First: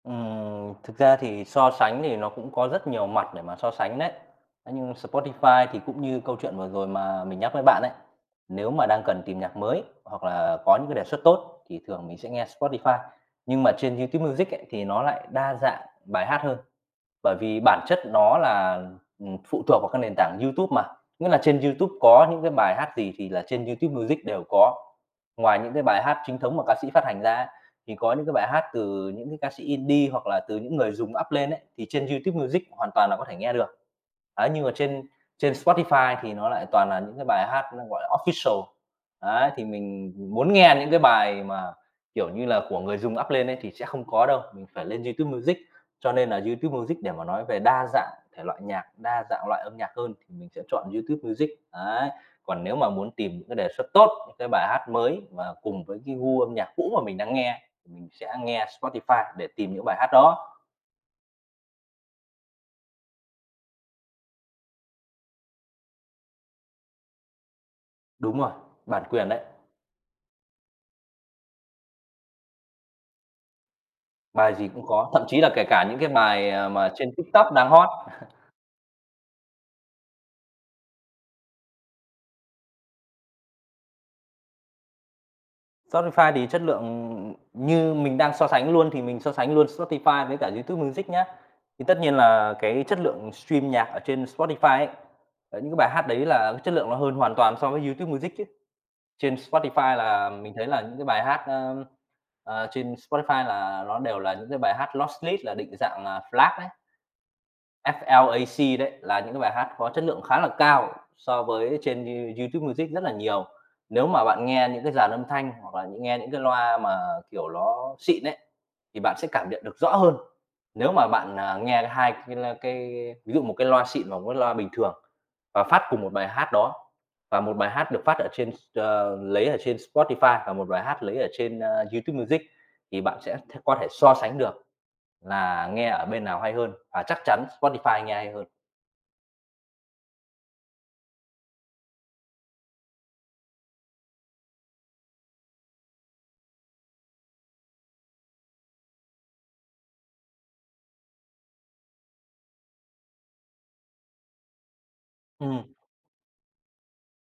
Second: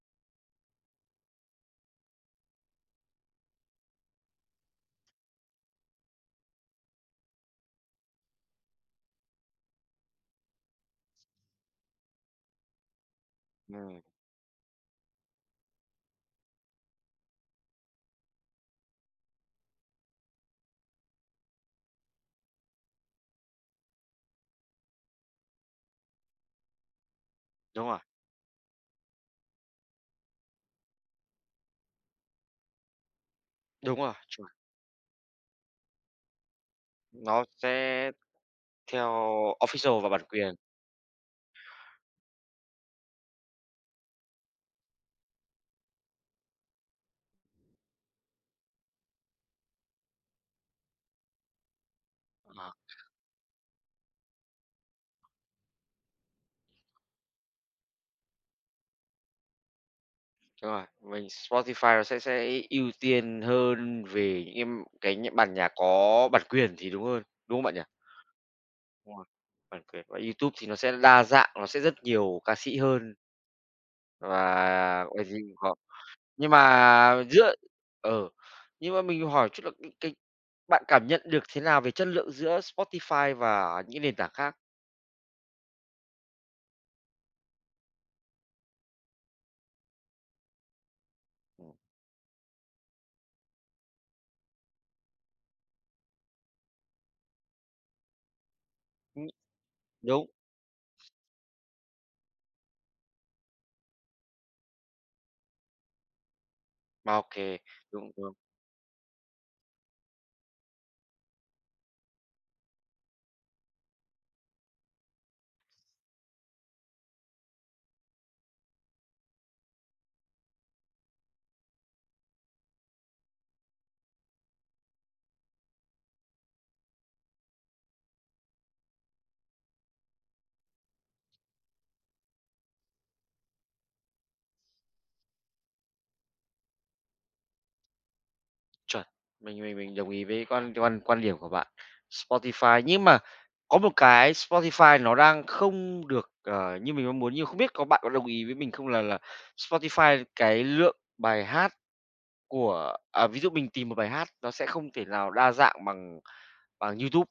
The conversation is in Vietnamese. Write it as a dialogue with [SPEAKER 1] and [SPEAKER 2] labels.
[SPEAKER 1] Ừm, thực ra thì so sánh thì nó cũng có rất nhiều mặt để mà so sánh đấy. Thế nhưng Spotify thì cũng như câu chuyện vừa rồi mà mình nhắc với bạn ấy, nếu mà đang cần tìm nhạc mới hoặc là có những cái đề xuất tốt thì thường mình sẽ nghe Spotify. Nhưng mà trên
[SPEAKER 2] Ừm.
[SPEAKER 1] YouTube Music ấy thì nó lại đa dạng bài hát hơn, bởi vì bản chất nó là, ừm, phụ thuộc vào cái nền tảng YouTube mà, nghĩa là trên YouTube có những cái bài hát gì thì là trên YouTube Music đều có. Ngoài những cái bài hát chính thống mà ca sĩ phát hành ra á,
[SPEAKER 2] Đúng
[SPEAKER 1] thì
[SPEAKER 2] rồi.
[SPEAKER 1] có những cái bài hát từ những cái ca sĩ Indie hoặc là từ những người dùng up lên ấy thì trên YouTube Music hoàn toàn là có thể nghe được.
[SPEAKER 2] Đúng rồi,
[SPEAKER 1] Ấy,
[SPEAKER 2] chuẩn.
[SPEAKER 1] nhưng mà trên trên Spotify thì nó lại toàn là những cái
[SPEAKER 2] Nó
[SPEAKER 1] bài hát nó, gọi là,
[SPEAKER 2] sẽ
[SPEAKER 1] official.
[SPEAKER 2] theo
[SPEAKER 1] Ấy, thì
[SPEAKER 2] official và
[SPEAKER 1] mình
[SPEAKER 2] bản
[SPEAKER 1] muốn
[SPEAKER 2] quyền.
[SPEAKER 1] nghe những cái bài mà, kiểu như là, của người dùng up lên ấy thì sẽ không có đâu, mình phải lên YouTube Music. Cho nên là YouTube Music để mà nói về đa dạng thể loại nhạc, đa dạng loại âm nhạc hơn thì mình sẽ chọn YouTube Music, ấy, còn
[SPEAKER 2] Ờ.
[SPEAKER 1] nếu mà muốn tìm cái đề xuất tốt, cái bài hát mới và cùng với cái gu âm nhạc cũ mà mình đang nghe, thì mình sẽ nghe Spotify để tìm những bài hát đó.
[SPEAKER 2] Đúng rồi, mình Spotify nó sẽ sẽ ưu tiên hơn về những cái cái nh bản nhạc có bản quyền thì đúng hơn, đúng không bạn nhỉ?
[SPEAKER 1] Đúng rồi, bản
[SPEAKER 2] Đúng rồi,
[SPEAKER 1] quyền đấy.
[SPEAKER 2] bản quyền của YouTube thì nó sẽ đa dạng, nó sẽ rất nhiều ca sĩ hơn
[SPEAKER 1] Bài gì cũng
[SPEAKER 2] và
[SPEAKER 1] có, thậm
[SPEAKER 2] cái gì
[SPEAKER 1] chí là
[SPEAKER 2] cũng
[SPEAKER 1] kể
[SPEAKER 2] có.
[SPEAKER 1] cả những cái bài,
[SPEAKER 2] Nhưng
[SPEAKER 1] à, mà trên
[SPEAKER 2] mà
[SPEAKER 1] TikTok
[SPEAKER 2] giữa
[SPEAKER 1] đang hot.
[SPEAKER 2] ừ, nhưng mà mình hỏi chút là cái cái bạn cảm nhận được thế nào về chất lượng giữa Spotify và những nền tảng khác?
[SPEAKER 1] Spotify thì chất lượng. Ừm, như mình đang so sánh luôn thì mình so sánh luôn Spotify với cả YouTube Music nhá,
[SPEAKER 2] Ừm.
[SPEAKER 1] thì tất nhiên là cái chất lượng stream nhạc ở trên Spotify ấy, ờ, những cái bài hát đấy là chất lượng nó hơn hoàn toàn so với YouTube Music chứ.
[SPEAKER 2] Ưm.
[SPEAKER 1] Trên Spotify
[SPEAKER 2] Đúng.
[SPEAKER 1] là mình thấy là những cái bài hát, a, à, trên Spotify là nó đều là những cái bài hát là lossless định dạng là FLAC đấy.
[SPEAKER 2] OK, đúng, đúng.
[SPEAKER 1] F-L-A-C đấy, là những cái bài hát có chất lượng khá là cao so với trên You YouTube Music rất là nhiều. Nếu mà bạn nghe những cái dàn âm thanh hoặc là nghe những cái loa mà, kiểu, ló xịn ấy, thì bạn sẽ cảm nhận được rõ hơn. Nếu mà bạn, à, nghe 2 cái l cái ví dụ một cái loa xịn và một cái loa bình thường và phát cùng một bài hát đó, và một bài hát được phát ở trên s ờ, lấy ở trên Spotify và một bài hát lấy ở trên, ơ, YouTube Music thì bạn sẽ th có thể so sánh được là nghe ở bên nào hay hơn, và chắc chắn Spotify nghe hay hơn.
[SPEAKER 2] Chuẩn. Mình mình mình đồng ý với quan quan quan điểm của bạn, Spotify. Nhưng mà có một cái Spotify nó đang không được, ờ, như mình mong muốn nhưng mà không biết có bạn có đồng ý với mình không là là Spotify cái lượng bài hát của à, ví dụ mình tìm một bài hát nó sẽ không thể nào đa
[SPEAKER 1] Ừm.
[SPEAKER 2] dạng bằng bằng YouTube.